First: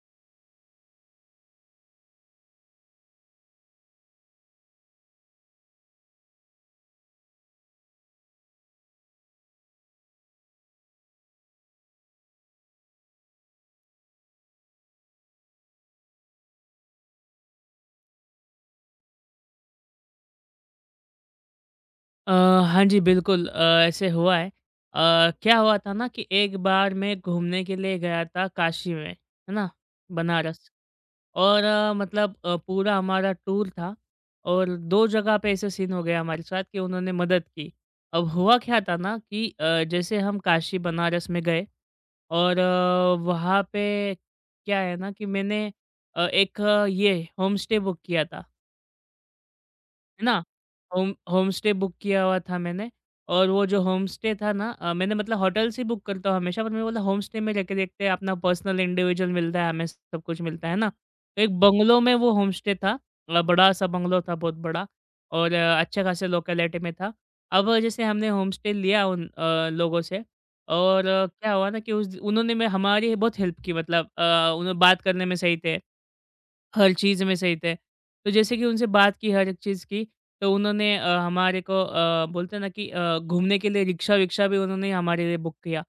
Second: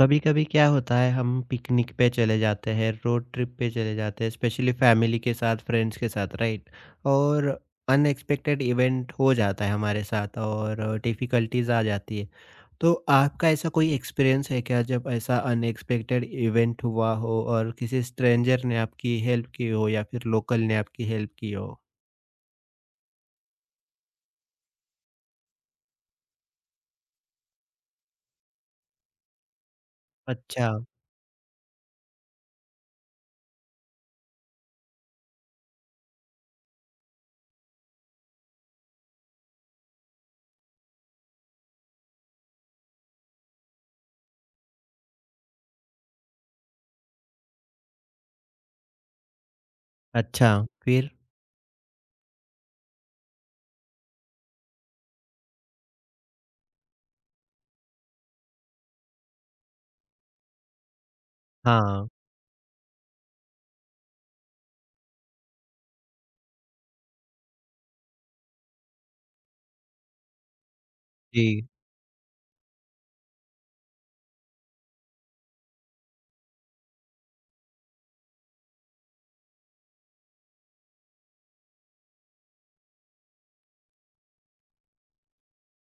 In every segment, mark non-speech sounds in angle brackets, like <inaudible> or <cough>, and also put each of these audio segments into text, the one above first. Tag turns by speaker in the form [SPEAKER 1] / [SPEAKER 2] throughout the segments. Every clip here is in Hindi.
[SPEAKER 1] कभी कभी क्या होता है, हम पिकनिक पे चले जाते हैं, रोड ट्रिप पे चले जाते हैं, स्पेशली फैमिली के साथ, फ्रेंड्स के साथ, राइट? और अनएक्सपेक्टेड इवेंट हो जाता है हमारे साथ और डिफिकल्टीज आ जाती है। तो आपका ऐसा कोई एक्सपीरियंस है क्या, जब ऐसा अनएक्सपेक्टेड इवेंट हुआ हो और किसी स्ट्रेंजर ने आपकी हेल्प की हो या फिर लोकल ने आपकी हेल्प की हो?
[SPEAKER 2] अ, हाँ जी, बिल्कुल ऐसे हुआ है। क्या हुआ था ना कि एक बार मैं घूमने के लिए गया था काशी में, है ना?
[SPEAKER 1] अच्छा।
[SPEAKER 2] बनारस। और मतलब पूरा हमारा टूर था और 2 जगह पे ऐसे सीन हो गया हमारे साथ कि उन्होंने मदद की। अब हुआ क्या था ना कि जैसे हम काशी बनारस में गए और वहाँ पे क्या है ना कि मैंने एक ये होम स्टे बुक किया था। है ना?
[SPEAKER 1] अच्छा। फिर?
[SPEAKER 2] होमस्टे बुक किया हुआ था मैंने और वो जो होमस्टे था ना मैंने मतलब होटल से बुक करता हूँ हमेशा पर मैंने बोला होमस्टे में जाके देखते हैं, अपना पर्सनल इंडिविजुअल मिलता है, हमें सब कुछ मिलता है ना? तो एक बंगलो
[SPEAKER 1] हाँ
[SPEAKER 2] में वो होमस्टे था। बड़ा-सा बंगलो था बहुत बड़ा और अच्छे खासे लोकेलिटी में था। अब जैसे हमने होमस्टे लिया उन लोगों से और क्या
[SPEAKER 1] जी।
[SPEAKER 2] हुआ ना कि उस उन्होंने में हमारी बहुत हेल्प की। मतलब उन्होंने बात करने में सही थे। हर चीज़ में सही थे। तो जैसे कि उनसे बात की हर एक चीज़ की, तो उन्होंने हमारे को बोलते हैं ना कि घूमने के लिए रिक्शा-विक्शा भी उन्होंने ही हमारे लिए बुक किया।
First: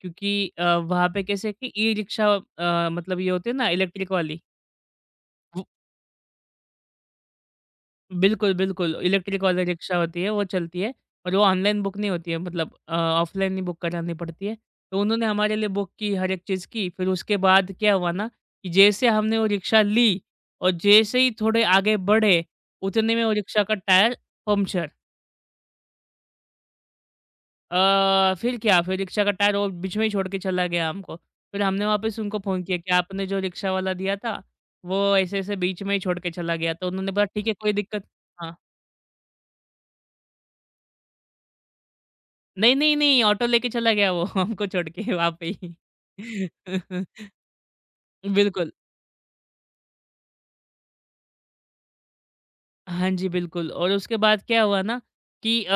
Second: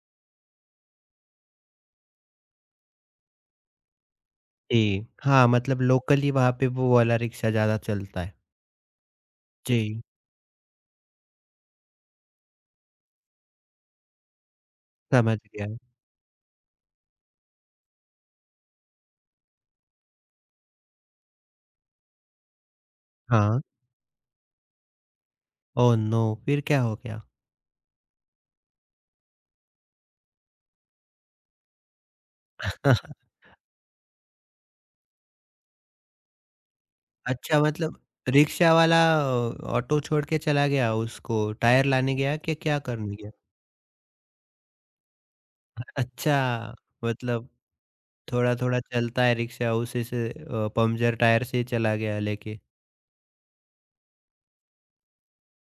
[SPEAKER 2] क्योंकि वहाँ पे कैसे कि ई-रिक्शा मतलब ये होते हैं ना इलेक्ट्रिक वाली।
[SPEAKER 1] जी हाँ, मतलब लोकली वहाँ पे वो वाला रिक्शा ज़्यादा चलता है।
[SPEAKER 2] बिल्कुल, बिल्कुल। इलेक्ट्रिक वाली रिक्शा
[SPEAKER 1] जी।
[SPEAKER 2] होती है, वो चलती है और वो ऑनलाइन बुक नहीं होती है, मतलब ऑफ़लाइन ही बुक करानी पड़ती है। तो उन्होंने
[SPEAKER 1] समझ
[SPEAKER 2] हमारे
[SPEAKER 1] गया।
[SPEAKER 2] लिए बुक की, हर एक चीज़ की। फिर उसके बाद क्या हुआ ना कि जैसे हमने वो रिक्शा ली और जैसे ही थोड़े आगे बढ़े, उतने में वो
[SPEAKER 1] हाँ।
[SPEAKER 2] रिक्शा का टायर पंक्चर।
[SPEAKER 1] Oh no! फिर क्या हो गया?
[SPEAKER 2] फिर क्या, फिर रिक्शा का टायर वो बीच में ही छोड़ के चला गया हमको। फिर हमने वापस उनको फ़ोन किया कि आपने
[SPEAKER 1] <laughs>
[SPEAKER 2] जो रिक्शा वाला दिया था, वो ऐसे-ऐसे बीच में ही छोड़ के चला गया। तो उन्होंने बोला ठीक है,
[SPEAKER 1] अच्छा,
[SPEAKER 2] कोई
[SPEAKER 1] मतलब
[SPEAKER 2] दिक्कत। हाँ।
[SPEAKER 1] रिक्शा वाला ऑटो छोड़ के चला गया, उसको टायर लाने गया कि
[SPEAKER 2] नहीं,
[SPEAKER 1] क्या
[SPEAKER 2] नहीं,
[SPEAKER 1] करने
[SPEAKER 2] नहीं,
[SPEAKER 1] गया?
[SPEAKER 2] ऑटो लेके चला गया वो <laughs> हमको छोड़ के वहाँ पे ही।
[SPEAKER 1] <laughs> अच्छा।
[SPEAKER 2] <laughs>
[SPEAKER 1] मतलब
[SPEAKER 2] बिल्कुल।
[SPEAKER 1] थोड़ा-थोड़ा चलता है रिक्शा उसी से, पंक्चर टायर से ही चला गया लेके।
[SPEAKER 2] हाँ जी, बिल्कुल। और उसके बाद क्या हुआ ना कि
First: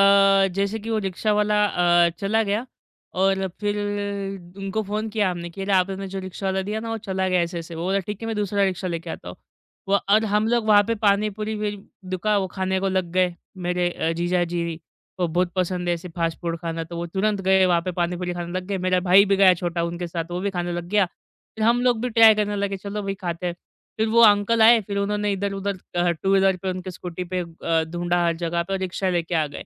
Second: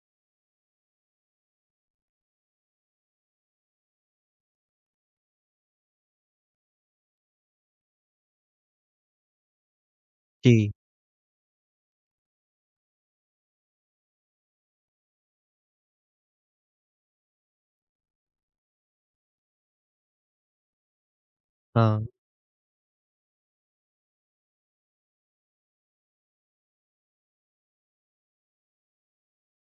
[SPEAKER 2] जैसे कि वो रिक्शा वाला चला गया और फिर उनको फ़ोन किया हमने कि अरे! आपने जो रिक्शा वाला दिया ना वो चला गया ऐसे-ऐसे। वो बोला ठीक है, मैं दूसरा रिक्शा लेके आता हूँ। व और हम लोग
[SPEAKER 1] जी।
[SPEAKER 2] वहाँ पे पानी पूरी फिर दुका वो खाने को लग गए। मेरे जीजाजी को बहुत पसंद है ऐसे फ़ास्ट फ़ूड खाना, तो वो तुरंत गए वहाँ पे पानी पूरी खाने लग गए। मेरा भाई भी गया छोटा उनके साथ, वो भी खाने लग गया। फिर हम लोग
[SPEAKER 1] हाँ।
[SPEAKER 2] भी ट्राई करने लगे, चलो भई खाते हैं। फिर वो अंकल आए, फिर उन्होंने इधर-उधर टू व्हीलर पे उनके स्कूटी पे ढूँढा हर जगह पे और रिक्शा लेके आ गए।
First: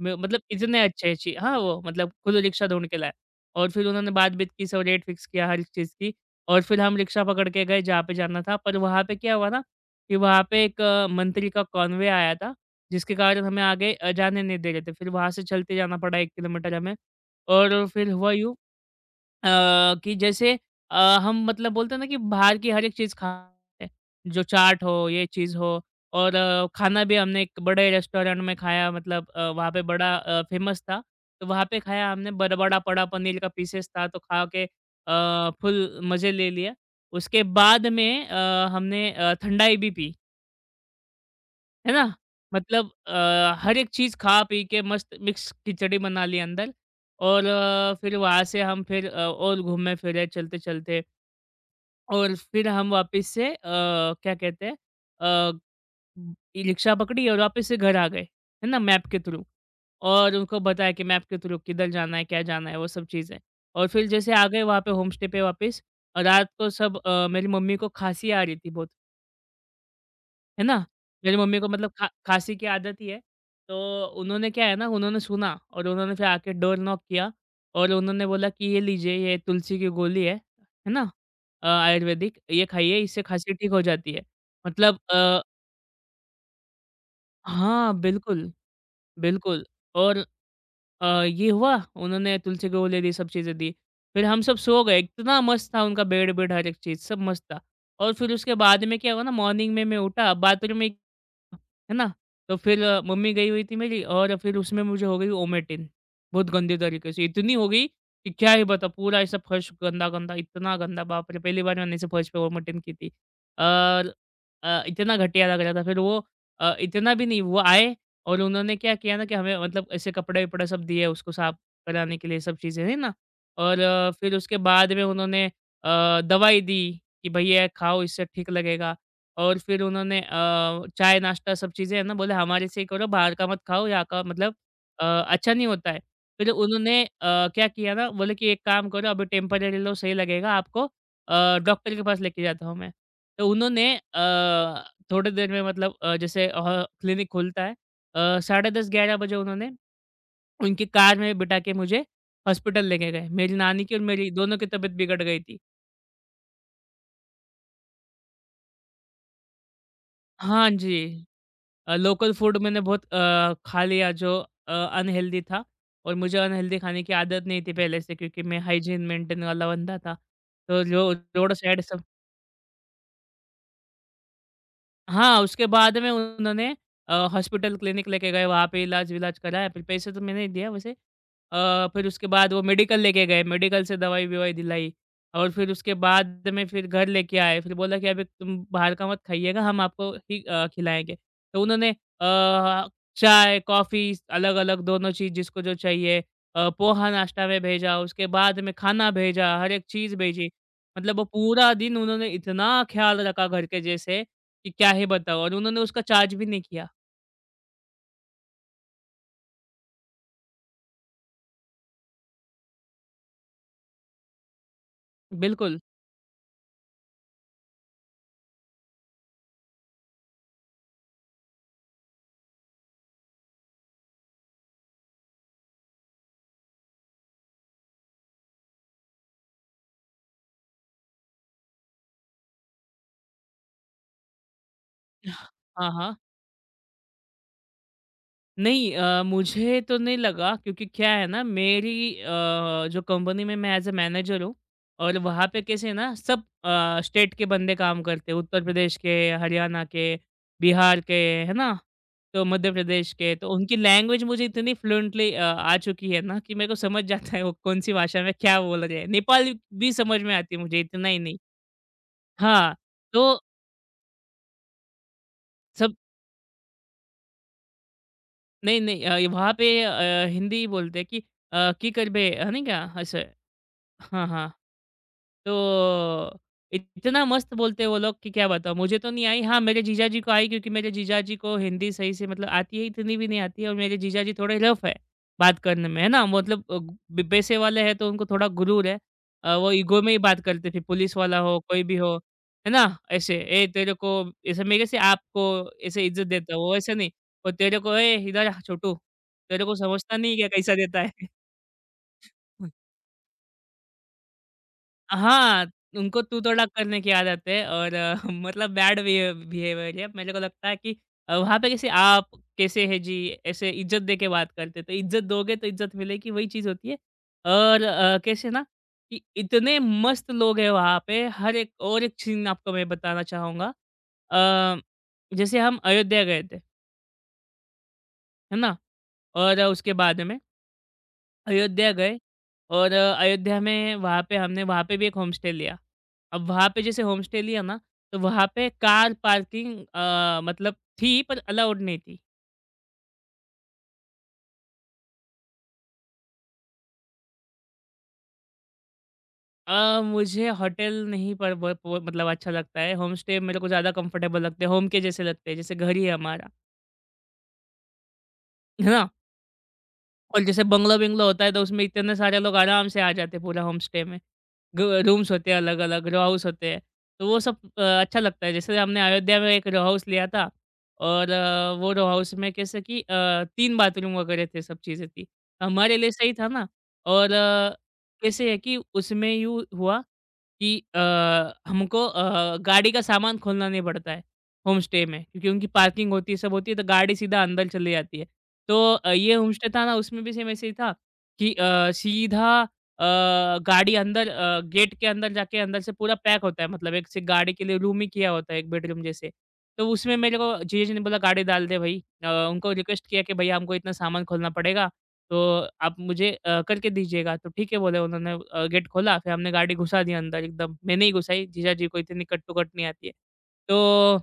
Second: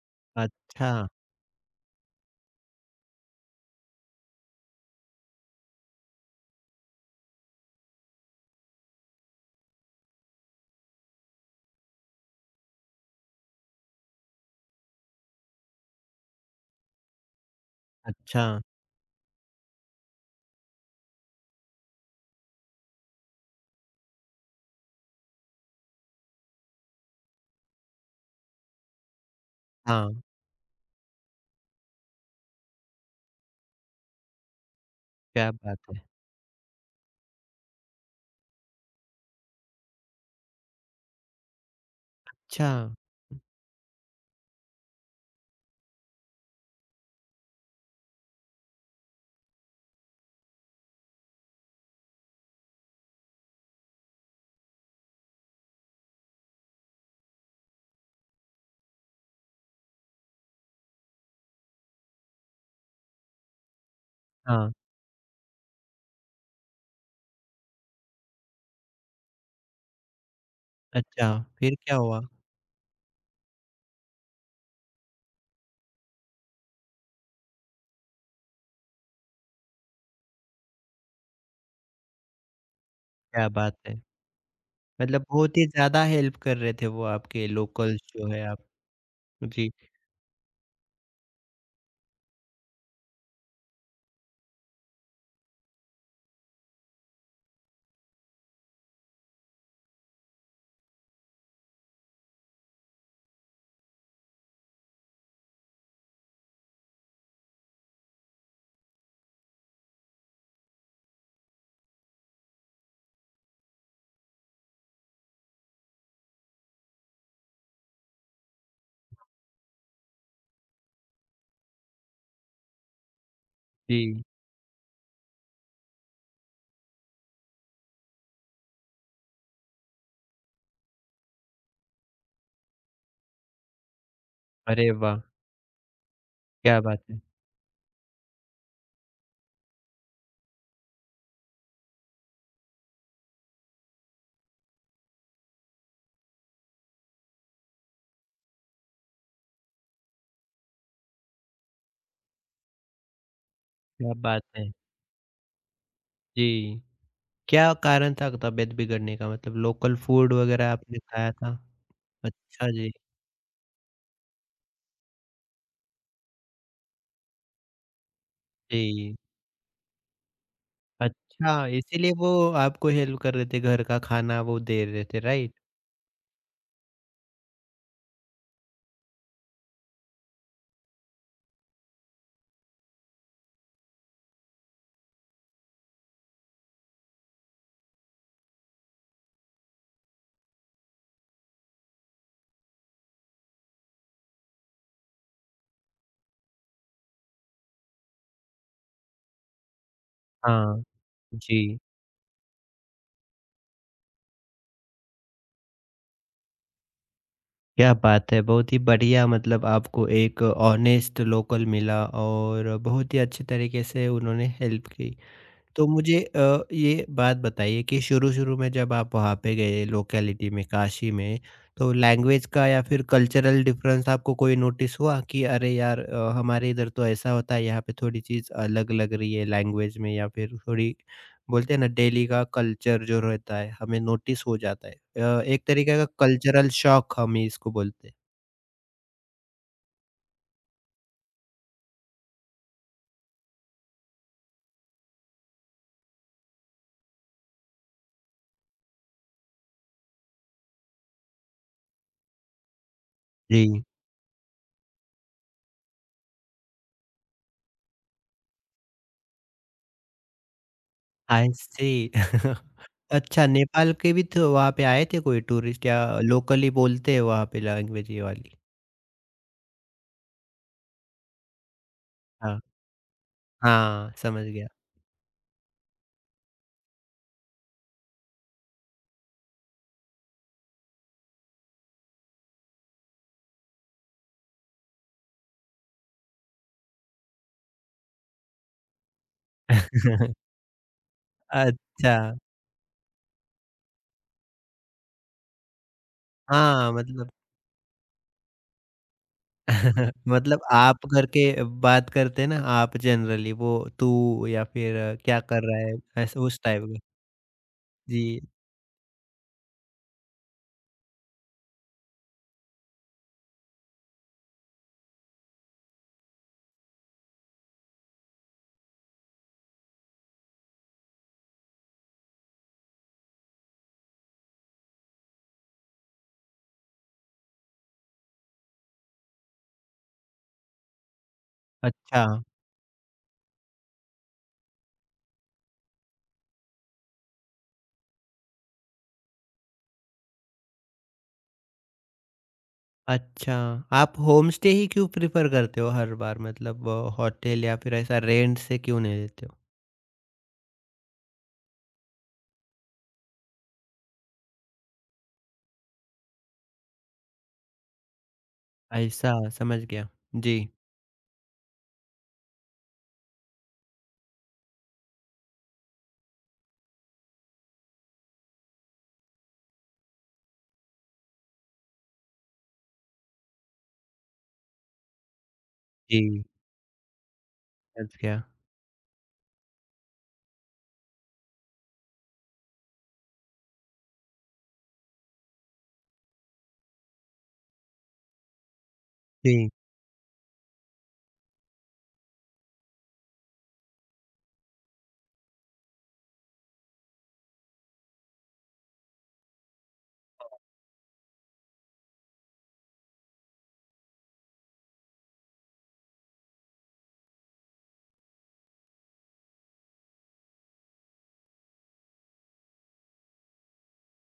[SPEAKER 2] म मतलब इतने
[SPEAKER 1] अच्छा।
[SPEAKER 2] अच्छे-अच्छे। हाँ, वो मतलब खुद रिक्शा ढूँढ के लाए और फिर उन्होंने बात-बीत की, सब रेट फिक्स किया हर चीज़ की और फिर हम रिक्शा पकड़ के गए जहाँ पे जाना था। पर वहाँ पे क्या हुआ ना कि वहाँ पे एक मंत्री का कॉन्वे आया था, जिसके कारण हमें आगे जाने नहीं दे रहे थे। फिर वहाँ से चलते जाना पड़ा 1 किलोमीटर हमें। और फिर हुआ
[SPEAKER 1] अच्छा।
[SPEAKER 2] यूँ अ, कि जैसे हम मतलब बोलते हैं ना कि बाहर की हर एक चीज़ खाते हैं। जो चाट हो, ये चीज़ हो और खाना भी हमने एक बड़े रेस्टोरेंट में खाया, मतलब वहाँ पे बड़ा
[SPEAKER 1] हाँ,
[SPEAKER 2] फ़ेमस था। तो वहाँ पे खाया हमने बर बड़ा पड़ा पनीर का पीसेस था, तो खा के
[SPEAKER 1] क्या बात
[SPEAKER 2] फुल
[SPEAKER 1] है।
[SPEAKER 2] मज़े ले लिया। उसके बाद में हमने ठंडाई भी पी। है ना?
[SPEAKER 1] अच्छा।
[SPEAKER 2] मतलब हर एक चीज़ खा-पी के मस्त मिक्स खिचड़ी बना ली अंदर और फिर वहाँ से हम फिर और घूमे-फिरे चलते-चलते और फिर हम वापस से क्या कहते हैं अ, ई-रिक्शा पकड़ी और वापस से घर आ गए, है ना? मैप के थ्रू, और उनको बताया कि मैप के थ्रू किधर जाना है, क्या जाना है, वो सब चीज़ें। और फिर जैसे आ गए
[SPEAKER 1] हाँ।
[SPEAKER 2] वहाँ पे होम स्टे पे वापस। और रात को सब मेरी मम्मी को खाँसी आ रही थी बहुत। है ना?
[SPEAKER 1] अच्छा,
[SPEAKER 2] मेरी मम्मी को
[SPEAKER 1] फिर
[SPEAKER 2] मतलब
[SPEAKER 1] क्या
[SPEAKER 2] खा
[SPEAKER 1] हुआ?
[SPEAKER 2] खाँसी की आदत ही है, तो उन्होंने, क्या है ना, उन्होंने सुना और उन्होंने फिर आके डोर नॉक किया और उन्होंने बोला कि ये लीजिए, ये तुलसी की गोली है ना? आयुर्वेदिक ये खाइए, इससे
[SPEAKER 1] क्या
[SPEAKER 2] खाँसी ठीक
[SPEAKER 1] बात
[SPEAKER 2] हो
[SPEAKER 1] है।
[SPEAKER 2] जाती है। मतलब
[SPEAKER 1] मतलब बहुत ही ज़्यादा हेल्प कर रहे थे वो आपके
[SPEAKER 2] हाँ,
[SPEAKER 1] लोकल्स जो है
[SPEAKER 2] बिल्कुल,
[SPEAKER 1] आप।
[SPEAKER 2] बिल्कुल।
[SPEAKER 1] जी।
[SPEAKER 2] और ये हुआ, उन्होंने तुलसी की गोली दी, सब चीज़ें दी। फिर हम सब सो गए, इतना मस्त था उनका बेड-वेड हर एक चीज़, सब मस्त था। और फिर उसके बाद में क्या हुआ ना, मॉर्निंग में मैं उठा, बाथरूम में, है ना? तो फिर मम्मी गई हुई थी मेरी और फिर उसमें मुझे हो गई ओमेटिन, बहुत गंदे तरीके से, इतनी हो गई कि क्या ही बताऊँ, पूरा ऐसा फर्श गंदा-गंदा, इतना गंदा, बाप रे! पहली बार मैंने ऐसे फर्श पे ओमेटिन की थी। और इतना घटिया लग रहा था। फिर वो इतना भी नहीं, वो आए और उन्होंने क्या किया ना कि हमें मतलब ऐसे कपड़े-वपड़े सब दिए उसको साफ कराने के लिए, सब चीज़ें, है ना? और
[SPEAKER 1] जी।
[SPEAKER 2] फिर उसके बाद में उन्होंने दवाई दी कि भैया खाओ, इससे ठीक लगेगा। और फिर उन्होंने चाय नाश्ता सब चीज़ें, है ना, बोले हमारे से ही करो, बाहर का मत खाओ, यहाँ का मतलब
[SPEAKER 1] अरे वाह!
[SPEAKER 2] अच्छा नहीं होता है। फिर
[SPEAKER 1] क्या बात
[SPEAKER 2] उन्होंने
[SPEAKER 1] है!
[SPEAKER 2] क्या किया ना, बोले कि एक काम करो, अभी टेम्परेरी लो, सही लगेगा आपको, डॉक्टर के पास लेके जाता हूँ मैं। तो उन्होंने थोड़ी देर में मतलब जैसे क्लिनिक खुलता है साढ़े 10-11 बजे, उन्होंने उनकी कार में बिठा के मुझे हॉस्पिटल लेके गए। मेरी नानी की और
[SPEAKER 1] क्या
[SPEAKER 2] मेरी,
[SPEAKER 1] बात
[SPEAKER 2] दोनों की
[SPEAKER 1] है!
[SPEAKER 2] तबीयत बिगड़ गई थी।
[SPEAKER 1] जी, क्या कारण था तबीयत बिगड़ने का? मतलब लोकल फूड
[SPEAKER 2] हाँ
[SPEAKER 1] वगैरह आपने
[SPEAKER 2] जी।
[SPEAKER 1] खाया था?
[SPEAKER 2] लोकल फूड
[SPEAKER 1] अच्छा
[SPEAKER 2] मैंने
[SPEAKER 1] जी।
[SPEAKER 2] बहुत खा लिया जो अनहेल्दी था और मुझे अनहेल्दी खाने की आदत नहीं थी पहले से, क्योंकि मैं हाइजीन
[SPEAKER 1] जी।
[SPEAKER 2] मेंटेन वाला बंदा था। तो जो रोड
[SPEAKER 1] अच्छा,
[SPEAKER 2] साइड सब।
[SPEAKER 1] इसीलिए वो आपको हेल्प कर रहे थे, घर का खाना वो दे रहे थे,
[SPEAKER 2] हाँ,
[SPEAKER 1] राइट?
[SPEAKER 2] उसके बाद में उन्होंने हॉस्पिटल क्लिनिक लेके गए, वहाँ पे इलाज विलाज कराया, फिर पैसे तो मैंने ही दिया वैसे। फिर उसके बाद वो मेडिकल लेके गए, मेडिकल से दवाई-ववाई दिलाई और फिर उसके बाद में फिर घर लेके आए। फिर बोला कि अभी तुम बाहर का मत खाइएगा, हम आपको ही खिलाएँगे। तो उन्होंने चाय, कॉफ़ी, अलग-अलग दोनों चीज़ जिसको जो चाहिए, पोहा नाश्ता में भेजा, उसके बाद में खाना भेजा, हर एक चीज़ भेजी।
[SPEAKER 1] हाँ।
[SPEAKER 2] मतलब वो पूरा
[SPEAKER 1] जी।
[SPEAKER 2] दिन उन्होंने इतना ख़्याल रखा घर के जैसे कि क्या ही बताऊँ, और उन्होंने उसका चार्ज भी नहीं किया।
[SPEAKER 1] क्या बात है! बहुत ही बढ़िया, मतलब आपको एक ऑनेस्ट लोकल मिला और बहुत ही अच्छे तरीके से उन्होंने हेल्प की।
[SPEAKER 2] बिल्कुल।
[SPEAKER 1] तो मुझे ये बात बताइए कि शुरू-शुरू में जब आप वहाँ पे गए लोकेलिटी में, काशी में, तो लैंग्वेज का या फिर कल्चरल डिफरेंस आपको कोई नोटिस हुआ कि अरे यार, हमारे इधर तो ऐसा होता है, यहाँ पे थोड़ी चीज़ अलग लग रही है लैंग्वेज में या फिर थोड़ी, बोलते हैं ना डेली का कल्चर जो रहता है, हमें नोटिस हो जाता है। एक
[SPEAKER 2] हाँ,
[SPEAKER 1] तरीके का
[SPEAKER 2] हाँ।
[SPEAKER 1] कल्चरल शॉक हम इसको बोलते हैं।
[SPEAKER 2] नहीं, मुझे तो नहीं लगा, क्योंकि क्या है ना मेरी अ, जो कंपनी में मैं एज अ मैनेजर हूँ, और वहाँ पे कैसे ना, सब स्टेट के बंदे काम करते हैं, उत्तर प्रदेश के, हरियाणा के, बिहार के, है ना, तो मध्य प्रदेश के, तो उनकी
[SPEAKER 1] जी।
[SPEAKER 2] लैंग्वेज मुझे इतनी फ्लुएंटली आ चुकी है ना कि मेरे को समझ जाता है वो कौन सी भाषा में क्या बोल रहे हैं। नेपाल भी समझ में आती है मुझे, इतना ही नहीं,
[SPEAKER 1] आई सी।
[SPEAKER 2] हाँ,
[SPEAKER 1] <laughs>
[SPEAKER 2] तो
[SPEAKER 1] अच्छा, नेपाल के भी तो वहाँ पे आए थे कोई टूरिस्ट
[SPEAKER 2] सब।
[SPEAKER 1] या लोकली बोलते हैं वहाँ पे लैंग्वेज ये वाली?
[SPEAKER 2] नहीं, नहीं, वहाँ पे हिंदी बोलते हैं कि की कर बे है
[SPEAKER 1] हाँ,
[SPEAKER 2] नहीं क्या, ऐसे।
[SPEAKER 1] हाँ,
[SPEAKER 2] हाँ,
[SPEAKER 1] समझ
[SPEAKER 2] हाँ।
[SPEAKER 1] गया।
[SPEAKER 2] तो इतना मस्त बोलते हैं वो लोग कि क्या बताऊँ। मुझे तो नहीं आई, हाँ मेरे जीजा जी को आई, क्योंकि मेरे जीजा जी को हिंदी सही से मतलब आती है, इतनी भी नहीं आती है। और मेरे जीजा जी थोड़े रफ़ है बात करने में, है ना? मतलब ब पैसे वाले हैं तो उनको थोड़ा गुरूर है। वो ईगो में ही बात
[SPEAKER 1] <laughs>
[SPEAKER 2] करते थे, पुलिस वाला हो, कोई भी
[SPEAKER 1] अच्छा।
[SPEAKER 2] हो, है ना? ऐसे, "ए तेरे को" ऐसे, मेरे से आपको ऐसे इज़्ज़त देता है, वो
[SPEAKER 1] हाँ,
[SPEAKER 2] ऐसे नहीं।
[SPEAKER 1] मतलब
[SPEAKER 2] वो तेरे को, "ए इधर आ छोटू, तेरे को
[SPEAKER 1] <laughs>
[SPEAKER 2] समझता नहीं है क्या,
[SPEAKER 1] मतलब
[SPEAKER 2] कैसा देता
[SPEAKER 1] आप
[SPEAKER 2] है?"
[SPEAKER 1] करके बात करते हैं ना
[SPEAKER 2] <laughs>
[SPEAKER 1] आप जनरली, वो तू या फिर क्या कर
[SPEAKER 2] हाँ,
[SPEAKER 1] रहा है?
[SPEAKER 2] उनको तू
[SPEAKER 1] ऐसे उस
[SPEAKER 2] तोड़ा
[SPEAKER 1] टाइप
[SPEAKER 2] करने
[SPEAKER 1] में।
[SPEAKER 2] की आदत है और <laughs>
[SPEAKER 1] जी।
[SPEAKER 2] मतलब बैड बिहेवियर है। मेरे को लगता है कि वहाँ पे जैसे आप कैसे हैं जी, ऐसे इज़्ज़त दे के बात करते हैं, तो इज़्ज़त दोगे तो इज़्ज़त मिलेगी, वही चीज़ होती है। और कैसे ना कि इतने मस्त लोग हैं वहाँ पे हर एक, और एक सीन आपको मैं बताना चाहूँगा। अ, जैसे हम अयोध्या गए थे, है ना? और उसके बाद में अयोध्या गए
[SPEAKER 1] अच्छा।
[SPEAKER 2] और अयोध्या में वहाँ पे, हमने वहाँ पे भी एक होमस्टे लिया। अब वहाँ पे जैसे होमस्टे लिया ना, तो वहाँ पे कार पार्किंग मतलब थी पर अलाउड नहीं थी।
[SPEAKER 1] अच्छा, आप होमस्टे ही क्यों प्रेफ़र करते हो हर बार? मतलब होटल या फिर ऐसा रेंट से क्यों नहीं लेते हो?
[SPEAKER 2] मुझे होटल नहीं पर ब ब मतलब अच्छा लगता है, होमस्टे मेरे को ज़्यादा कंफर्टेबल लगते हैं, होम के जैसे लगते हैं, जैसे घर ही है हमारा, है ना?
[SPEAKER 1] ऐसा, समझ गया।
[SPEAKER 2] और
[SPEAKER 1] जी।
[SPEAKER 2] जैसे बंगलो-विंगलो होता है तो उसमें इतने सारे लोग आराम से आ जाते हैं पूरा होमस्टे में। ग रूम्स होते हैं अलग-अलग, रो हाउस होते हैं, तो वो सब अच्छा लगता है। जैसे हमने अयोध्या में एक रो हाउस लिया था और वो रो हाउस में कैसे कि 3 बाथरूम वगैरह थे, सब चीज़ें थी। हमारे लिए सही
[SPEAKER 1] जी,
[SPEAKER 2] था ना। और
[SPEAKER 1] समझ गया।
[SPEAKER 2] कैसे है कि उसमें यूँ हुआ कि हमको गाड़ी का सामान खोलना नहीं पड़ता है होमस्टे में क्योंकि उनकी पार्किंग होती है, सब होती है, तो गाड़ी सीधा अंदर चली जाती है। तो ये होमस्टे
[SPEAKER 1] जी।
[SPEAKER 2] था ना, उसमें भी सेम ऐसे ही था कि सीधा अ, गाड़ी अंदर गेट के अंदर जाके अंदर से पूरा पैक होता है मतलब एक सिर्फ गाड़ी के लिए रूम ही किया होता है एक बेडरूम जैसे। तो उसमें मेरे को जीजा जी ने बोला गाड़ी डाल दे भाई। उनको रिक्वेस्ट किया कि भैया हमको इतना सामान खोलना पड़ेगा, तो आप मुझे करके दीजिएगा। तो ठीक है बोले उन्होंने, गेट खोला फिर हमने गाड़ी घुसा दी अंदर एकदम। मैंने ही घुसाई, जीजा जी को इतनी कट-टू-कट नहीं आती है। तो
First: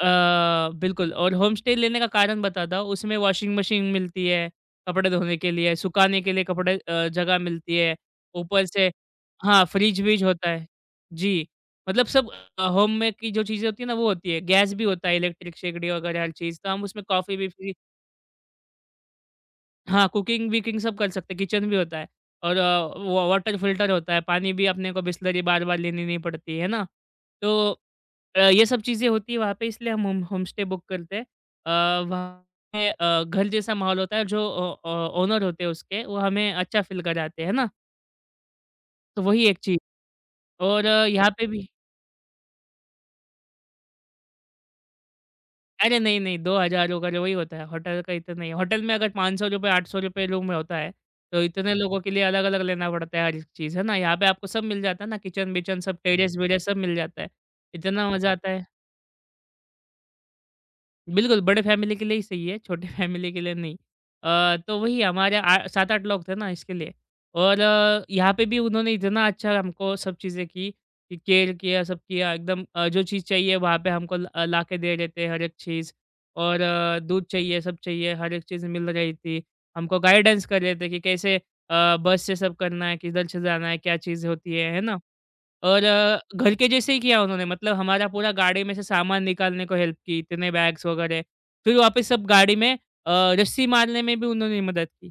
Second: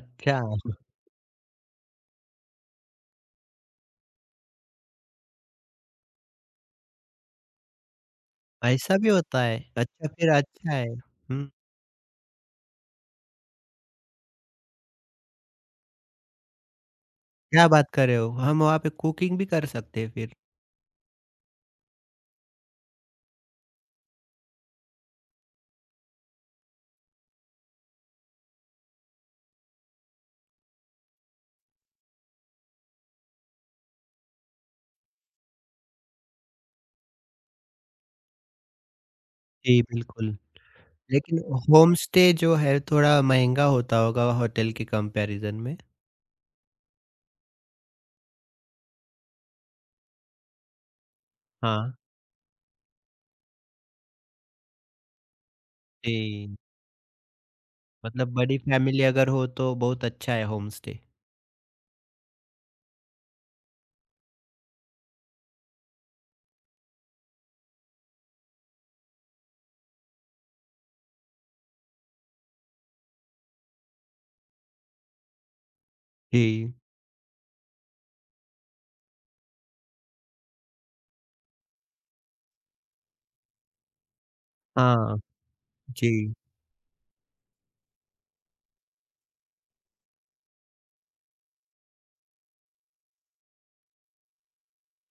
[SPEAKER 2] अ, बिल्कुल। और होम स्टे लेने का कारण बताता हूँ, उसमें वॉशिंग मशीन मिलती है, कपड़े धोने के लिए, सुखाने के लिए कपड़े जगह मिलती है। ऊपर से
[SPEAKER 1] ऐसा भी होता है?
[SPEAKER 2] हाँ,
[SPEAKER 1] अच्छा,
[SPEAKER 2] फ्रिज-व्रिज
[SPEAKER 1] फिर
[SPEAKER 2] होता है।
[SPEAKER 1] अच्छा है।
[SPEAKER 2] जी,
[SPEAKER 1] हुँ,
[SPEAKER 2] मतलब सब होम में की जो चीज़ें होती है ना वो होती है। गैस भी होता है, इलेक्ट्रिक शेगड़ी वगैरह हर चीज़, तो हम उसमें कॉफ़ी भी
[SPEAKER 1] क्या
[SPEAKER 2] फ्री।
[SPEAKER 1] बात कर रहे हो? हम वहाँ पे कुकिंग भी कर सकते
[SPEAKER 2] हाँ,
[SPEAKER 1] हैं फिर।
[SPEAKER 2] कुकिंग-विकिंग सब कर सकते हैं, किचन भी होता है और अ, व वाटर फिल्टर होता है, पानी भी अपने को बिसलरी बार-बार लेनी नहीं पड़ती है ना? तो ये सब चीज़ें होती है वहाँ पे इसलिए हम होमस्टे बुक करते हैं। अ, वहाँ पे घर जैसा माहौल होता है। जो ओनर होते हैं उसके, वो हमें अच्छा फ़ील कराते हैं ना? तो वही एक चीज़।
[SPEAKER 1] जी, बिल्कुल।
[SPEAKER 2] और यहाँ
[SPEAKER 1] लेकिन
[SPEAKER 2] पे भी
[SPEAKER 1] होम स्टे जो है थोड़ा महँगा होता होगा होटल के कंपैरिज़न में?
[SPEAKER 2] अरे नहीं, नहीं 2000 का जो वही होता है, होटल का इतना नहीं है। होटल में अगर ₹500 ₹800 रूम में होता है, तो इतने
[SPEAKER 1] हाँ।
[SPEAKER 2] लोगों के लिए अलग-अलग लेना पड़ता है हर एक चीज़, है ना? यहाँ पे आपको सब मिल जाता है ना, किचन-विचन सब,
[SPEAKER 1] जी।
[SPEAKER 2] टेरेस-वेरेस सब मिल जाता है। इतना
[SPEAKER 1] मतलब
[SPEAKER 2] मज़ा आता
[SPEAKER 1] बड़ी
[SPEAKER 2] है।
[SPEAKER 1] फैमिली अगर हो तो बहुत अच्छा है होम स्टे।
[SPEAKER 2] बिल्कुल, बड़े फैमिली के लिए ही सही है, छोटे <laughs> फैमिली के लिए नहीं। तो वही हमारे आ 7-8 लोग थे ना इसके लिए। और यहाँ पे भी उन्होंने इतना अच्छा हमको सब चीज़ें की, कि केयर किया, सब किया एकदम। जो चीज़ चाहिए वहाँ पे हमको लाके दे रहे थे हर एक चीज़। और
[SPEAKER 1] जी।
[SPEAKER 2] दूध चाहिए, सब चाहिए, हर एक चीज़ मिल रही थी। हमको गाइडेंस कर रहे थे कि कैसे बस से सब करना है, किधर से जाना है, क्या चीज़ होती है ना?
[SPEAKER 1] हाँ।
[SPEAKER 2] और
[SPEAKER 1] जी।
[SPEAKER 2] घर के जैसे ही किया उन्होंने। मतलब हमारा पूरा गाड़ी में से सामान निकालने को हेल्प की, इतने बैग्स वगैरह। फिर वापस सब गाड़ी में रस्सी मारने में भी उन्होंने मदद की।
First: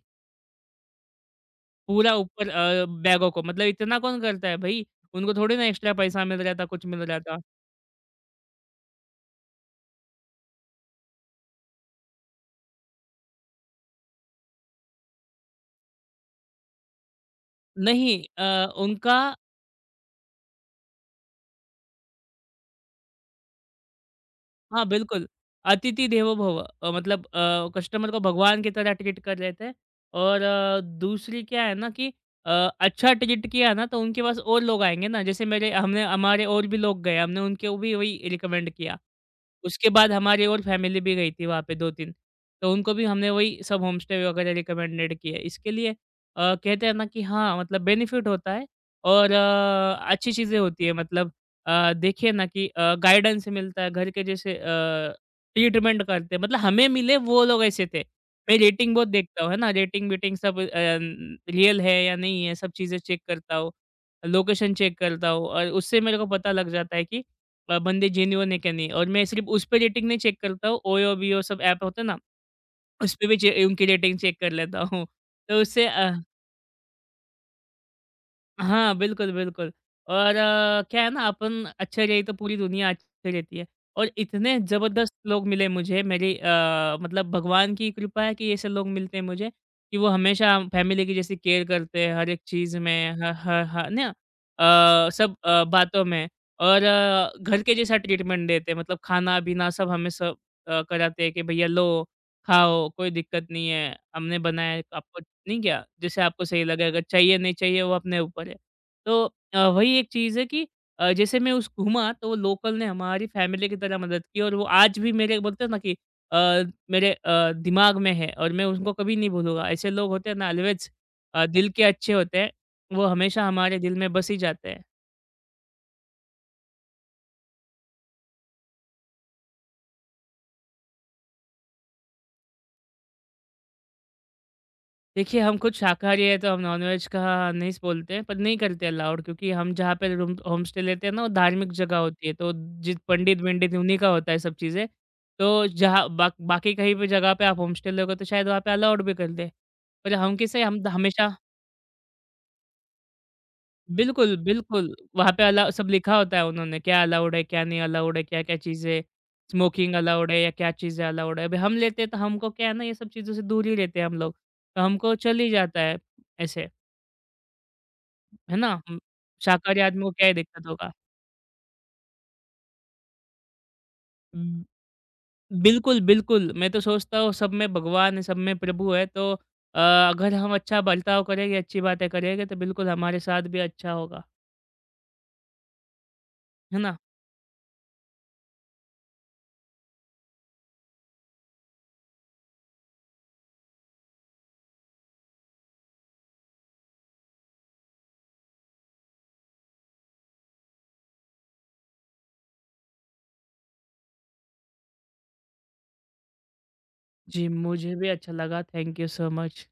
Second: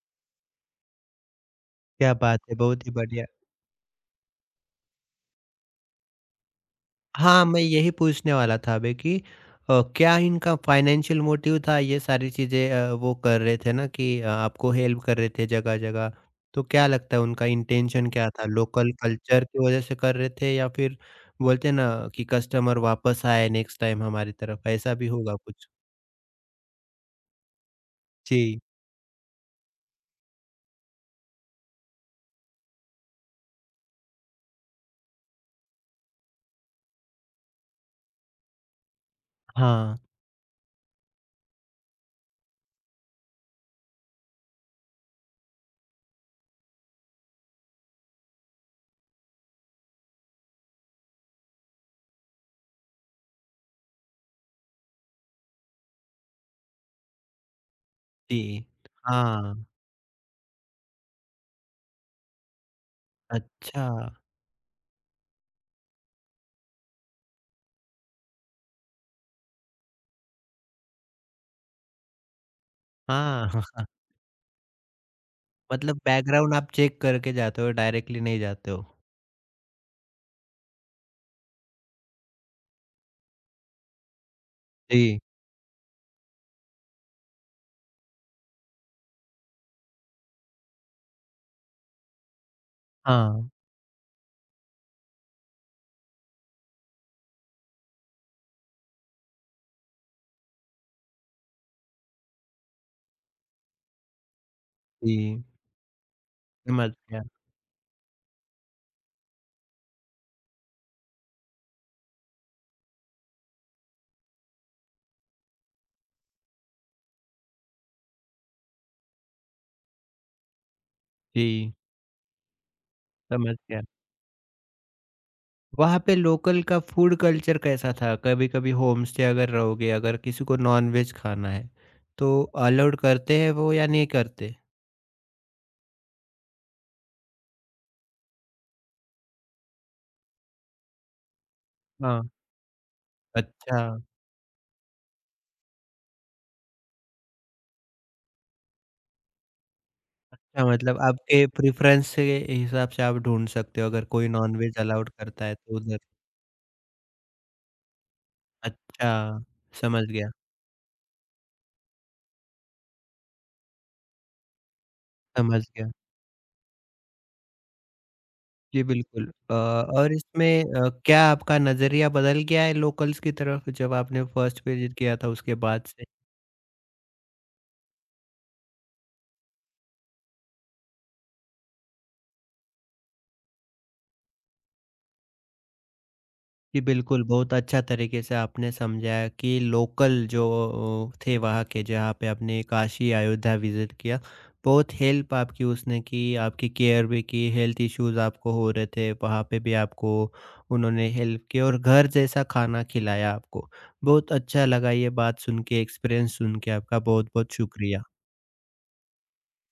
[SPEAKER 2] पूरा
[SPEAKER 1] क्या बात
[SPEAKER 2] ऊपर
[SPEAKER 1] है, बहुत ही बढ़िया।
[SPEAKER 2] बैगों को, मतलब इतना कौन करता है भई? उनको थोड़ी ना एक्स्ट्रा पैसा मिल रहा था, कुछ मिल रहा था।
[SPEAKER 1] हाँ, मैं यही पूछने वाला था अभी कि क्या इनका फाइनेंशियल मोटिव था ये सारी चीज़ें, वो कर रहे थे ना कि आपको हेल्प कर रहे थे जगह-जगह। तो क्या लगता है उनका इंटेंशन
[SPEAKER 2] नहीं
[SPEAKER 1] क्या था? लोकल
[SPEAKER 2] उनका
[SPEAKER 1] कल्चर की वजह से कर रहे थे या फिर बोलते हैं ना कि कस्टमर वापस आए नेक्स्ट टाइम हमारी तरफ,
[SPEAKER 2] हाँ,
[SPEAKER 1] ऐसा भी
[SPEAKER 2] बिल्कुल।
[SPEAKER 1] होगा कुछ?
[SPEAKER 2] अतिथि देवो भव। मतलब कस्टमर को
[SPEAKER 1] जी।
[SPEAKER 2] भगवान की तरह ट्रीट कर लेते हैं। और दूसरी क्या है ना कि अ, अच्छा ट्रीट किया ना तो उनके पास और लोग आएँगे ना। जैसे मेरे हमने हमारे और भी लोग गए, हमने उनके वो भी वही रिकमेंड किया। उसके
[SPEAKER 1] हाँ।
[SPEAKER 2] बाद हमारी और फैमिली भी गई थी वहाँ पे 2-3, तो उनको भी हमने वही सब होमस्टे वगैरह रिकमेंडेड किए। इसके लिए कहते हैं ना कि हाँ, मतलब बेनिफिट होता है और अच्छी चीज़ें होती है। मतलब देखिए ना कि गाइडेंस मिलता है घर के जैसे। ट्रीटमेंट करते हैं, मतलब हमें मिले वो लोग ऐसे थे।
[SPEAKER 1] जी।
[SPEAKER 2] मैं रेटिंग बहुत देखता हूँ, है
[SPEAKER 1] हाँ,
[SPEAKER 2] ना? रेटिंग-वेटिंग सब रियल है या नहीं है सब चीज़ें चेक करता हूँ,
[SPEAKER 1] अच्छा।
[SPEAKER 2] लोकेशन चेक करता हूँ और उससे मेरे को पता लग जाता है कि बंदे जेन्युइन है क्या नहीं। और मैं सिर्फ़ उस पे रेटिंग नहीं चेक करता हूँ, ओयो, बियो सब ऐप होते हैं ना, उसपे भी
[SPEAKER 1] हाँ,
[SPEAKER 2] चे उनकी
[SPEAKER 1] <laughs>
[SPEAKER 2] रेटिंग चेक कर लेता हूँ। तो उससे
[SPEAKER 1] मतलब
[SPEAKER 2] अ।
[SPEAKER 1] बैकग्राउंड आप चेक करके जाते हो, डायरेक्टली नहीं जाते हो।
[SPEAKER 2] हाँ, बिल्कुल, बिल्कुल। और क्या है ना, अपन अच्छे रहे तो पूरी दुनिया अच्छी रहती है और इतने ज़बरदस्त
[SPEAKER 1] जी।
[SPEAKER 2] लोग मिले मुझे मेरी, मतलब भगवान की कृपा है कि ऐसे लोग मिलते हैं मुझे कि वो हमेशा फैमिली की जैसी केयर करते हैं हर एक चीज़ में ह
[SPEAKER 1] हाँ।
[SPEAKER 2] ह ह ना। सब बातों में। और घर के जैसा ट्रीटमेंट देते हैं। मतलब खाना-पीना सब हमें सब कराते हैं कि भैया लो, खाओ, कोई दिक्कत नहीं है, हमने बनाया है, आपको
[SPEAKER 1] जी,
[SPEAKER 2] नहीं क्या? जैसे आपको सही लगे,
[SPEAKER 1] समझ
[SPEAKER 2] अगर
[SPEAKER 1] गया।
[SPEAKER 2] चाहिए, नहीं चाहिए वो अपने ऊपर है। तो वही एक चीज़ है कि जैसे मैं उस घूमा तो वो लोकल ने हमारी फैमिली की तरह मदद की और वो आज भी मेरे बोलते हैं ना कि अ, मेरे दिमाग में है और मैं उनको कभी नहीं भूलूँगा। ऐसे लोग होते हैं ना ऑलवेज़ दिल
[SPEAKER 1] जी,
[SPEAKER 2] के अच्छे होते हैं, वो हमेशा
[SPEAKER 1] समझ
[SPEAKER 2] हमारे
[SPEAKER 1] गया।
[SPEAKER 2] दिल में बस ही जाते हैं।
[SPEAKER 1] वहाँ पे लोकल का फूड कल्चर कैसा था? कभी-कभी होम स्टे अगर रहोगे, अगर किसी को नॉन-वेज खाना है, तो अलाउड करते हैं वो या नहीं करते?
[SPEAKER 2] देखिए, हम खुद शाकाहारी हैं, तो हम नॉनवेज का नहीं बोलते हैं, पर नहीं करते अलाउड, क्योंकि हम जहाँ पे रूम होम स्टे लेते हैं ना, वो धार्मिक जगह होती
[SPEAKER 1] हाँ।
[SPEAKER 2] है, तो जित पंडित-वंडित
[SPEAKER 1] अच्छा,
[SPEAKER 2] उन्हीं का होता है सब चीज़ें। तो जहाँ बा बाकी कहीं भी जगह पे आप होम स्टे लोगे, तो शायद वहाँ पे अलाउड भी कर दें। पर हम कैसे
[SPEAKER 1] अच्छा,
[SPEAKER 2] हम तो
[SPEAKER 1] मतलब
[SPEAKER 2] हमेशा
[SPEAKER 1] आपके प्रेफ़रेंस के हिसाब से आप ढूँढ सकते हो अगर कोई
[SPEAKER 2] बिल्कुल,
[SPEAKER 1] नॉन-वेज
[SPEAKER 2] बिल्कुल,
[SPEAKER 1] अलाउड
[SPEAKER 2] वहाँ पे
[SPEAKER 1] करता है
[SPEAKER 2] अलाउ
[SPEAKER 1] तो
[SPEAKER 2] सब
[SPEAKER 1] उधर।
[SPEAKER 2] लिखा होता है उन्होंने, क्या अलाउड है, क्या नहीं अलाउड है, क्या-क्या चीज़ें
[SPEAKER 1] अच्छा,
[SPEAKER 2] स्मोकिंग
[SPEAKER 1] समझ गया,
[SPEAKER 2] अलाउड है या क्या चीज़ें अलाउड है। अभी हम लेते हैं, तो हमको क्या है ना, ये सब चीज़ों से दूर ही रहते हैं हम लोग, तो हमको चल ही
[SPEAKER 1] समझ
[SPEAKER 2] जाता
[SPEAKER 1] गया।
[SPEAKER 2] है, ऐसे। है ना?
[SPEAKER 1] जी, बिल्कुल।
[SPEAKER 2] शाकाहारी आदमी को
[SPEAKER 1] और
[SPEAKER 2] क्या ही
[SPEAKER 1] इसमें
[SPEAKER 2] दिक्कत होगा।
[SPEAKER 1] क्या आपका नज़रिया बदल गया है लोकल्स की तरफ जब आपने फर्स्ट
[SPEAKER 2] उम,
[SPEAKER 1] विज़िट किया था उसके बाद
[SPEAKER 2] बिल्कुल,
[SPEAKER 1] से?
[SPEAKER 2] बिल्कुल, मैं तो सोचता हूँ सब में भगवान है, सब में प्रभु है। तो अगर हम अच्छा बर्ताव करेंगे, अच्छी बातें करेंगे तो बिल्कुल हमारे साथ भी अच्छा होगा। है
[SPEAKER 1] जी,
[SPEAKER 2] ना?
[SPEAKER 1] बिल्कुल, बहुत अच्छा तरीके से आपने समझाया कि लोकल जो थे वहाँ के, जहाँ पे आपने काशी, अयोध्या विज़िट किया, बहुत हेल्प आपकी उसने की, आपकी केयर भी की, हेल्थ इश्यूज़ आपको हो रहे थे, वहाँ पे भी आपको उन्होंने हेल्प की और घर जैसा खाना खिलाया आपको। बहुत अच्छा लगा ये बात सुन के, एक्सपीरियंस सुन के आपका,
[SPEAKER 2] जी,
[SPEAKER 1] बहुत-बहुत
[SPEAKER 2] मुझे
[SPEAKER 1] शुक्रिया।
[SPEAKER 2] भी अच्छा लगा। Thank you so much.